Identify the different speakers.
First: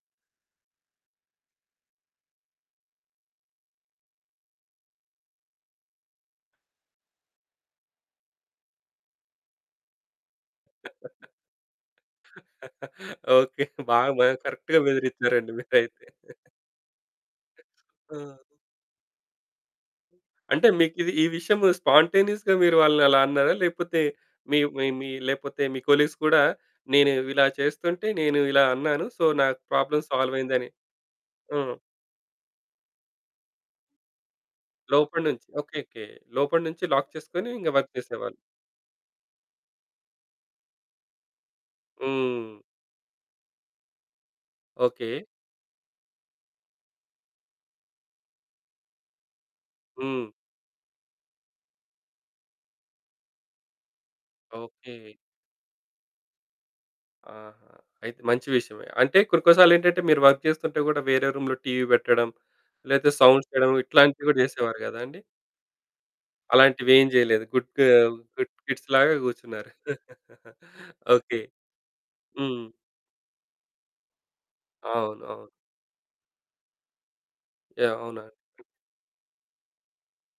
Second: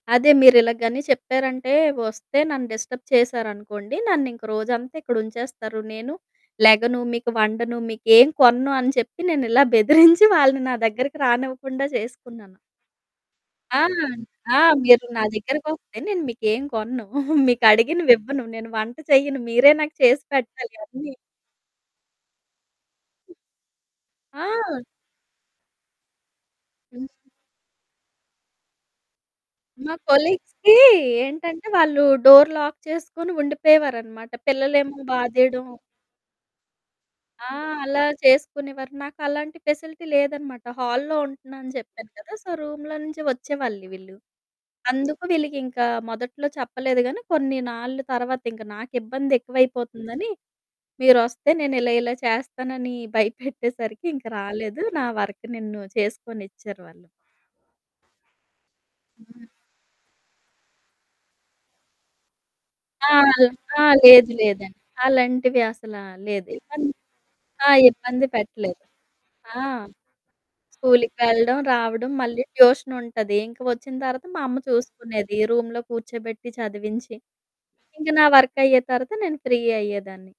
Speaker 1: అదే మీరిలగ గని చెప్పారంటే ఒస్తే "నన్ను డిస్టర్బ్ చేశారనుకోండి. నన్నింక రోజంతా ఇక్కడుంచేస్తారు. నేను లెగను, మీకు వండను. మీకేం కొనను" అని చెప్పి నేనిలా బెదిరించి వాళ్ళని నా దగ్గరకి రానివ్వకుండా చేసుకున్నాను.
Speaker 2: ఓకే.
Speaker 1: ఆ!
Speaker 2: బాగా మ
Speaker 1: ఆ!
Speaker 2: కరెక్ట్‌గా
Speaker 1: "మీరు నా
Speaker 2: బెదిరిచ్చారండి
Speaker 1: దగ్గరకొస్తే
Speaker 2: మీరైతే.
Speaker 1: నేను మీకేం కొనను.
Speaker 2: ఆ!
Speaker 1: మీకడిగినవివ్వను. నేను వంట చేయ్యను. మీరే నాకు చేసి
Speaker 2: అంటే
Speaker 1: పెట్టాలి.
Speaker 2: మీకిది
Speaker 1: అన్నీ."
Speaker 2: ఈ విషయము స్పాంటేనియస్‌గా మీరు వాళ్ళనలా అన్నారా? లేపోతే
Speaker 1: ఆ!
Speaker 2: మీ మీ మీ లేపోతే మీ కొలీగ్స్ గూడా
Speaker 1: హ్మ్.
Speaker 2: నేను ఇలా చేస్తుంటే నేను ఇలా అన్నాను. సో నాకు
Speaker 1: మా
Speaker 2: ప్రాబ్లమ్ సాల్వయిందని
Speaker 1: కొలీగ్స్‌కి ఏంటంటే
Speaker 2: హ్మ్.
Speaker 1: వాళ్ళు డోర్ లాక్ చేసుకొని ఉండిపోయేవారనమాట. పిల్లలేమో
Speaker 2: లోపడి నుంచి,
Speaker 1: బాదేయడము
Speaker 2: ఓకే. ఓకే. లోపడి నుంచి లాక్ చేసుకొని
Speaker 1: ఆ!
Speaker 2: ఇంగ వర్క్
Speaker 1: అలా
Speaker 2: చేసేవాళ్ళు.
Speaker 1: చేసుకునేవారు. నాకలాంటి ఫెసిలిటీ లేదనమాట. హాల్‌లో ఉంటున్నా అని చెప్పాను కదా! సో
Speaker 2: హ్మ్.
Speaker 1: రూమ్‌లో నుంచి ఒచ్చేవాళ్ళు వీళ్ళు.
Speaker 2: ఓకే.
Speaker 1: అందుకు వీళ్ళకింకా మొదట్లో చెప్పలేదు గానీ కొన్ని నాళ్ళు తర్వాత ఇంక నాకిబ్బందెక్కువైపోతుందని,
Speaker 2: హ్మ్.
Speaker 1: మీరొస్తే నేనిలా ఇలా చేస్తానని భయపెట్టేసరికి ఇంక రాలేదు. నా
Speaker 2: ఓకే.
Speaker 1: వర్క్ నిన్ను చేసుకొనిచ్చారు వాళ్ళు.
Speaker 2: ఆహ! అయితే మంచి విషయమే. అంటే కొన్ని
Speaker 1: హ్మ్.
Speaker 2: కొన్ని సార్లేంటంటే మీరు వర్క్ చేస్తుంటే గూడా వేరే రూమ్‌లో టీవీ పెట్టడం. లేతే
Speaker 1: ఆ!
Speaker 2: సౌండ్ చేయడం.
Speaker 1: ఆ!
Speaker 2: ఇట్లాంటివి
Speaker 1: లేదు
Speaker 2: గూడా
Speaker 1: లేదండి.
Speaker 2: చేసేవారు గదండీ!
Speaker 1: అలాంటివి అసలా లేదు. ఇబ్బంద్
Speaker 2: అలాంటివేం జేయలేదు.
Speaker 1: ఆ!
Speaker 2: గుడ్ గ
Speaker 1: ఇబ్బంది
Speaker 2: గుడ్
Speaker 1: పెట్టలేదు.
Speaker 2: కిడ్స్ లాగా
Speaker 1: ఆ!
Speaker 2: గూర్చున్నారు.
Speaker 1: స్కూలుకి
Speaker 2: ఓకే.
Speaker 1: వెళ్ళడం రావడం మళ్ళీ
Speaker 2: హ్మ్.
Speaker 1: ట్యూషన్ ఉంటది. ఇంక ఒచ్చిన తర్వాత మా అమ్మ
Speaker 2: అవును.
Speaker 1: చూసుకునేది.
Speaker 2: అవును.
Speaker 1: రూమ్‌లో కూర్చోబెట్టి చదివించి.
Speaker 2: యాహ్!
Speaker 1: ఇంక నా
Speaker 2: అవును.
Speaker 1: వర్కయ్యే తర్వాత నేను ఫ్రీ అయ్యేదాన్ని.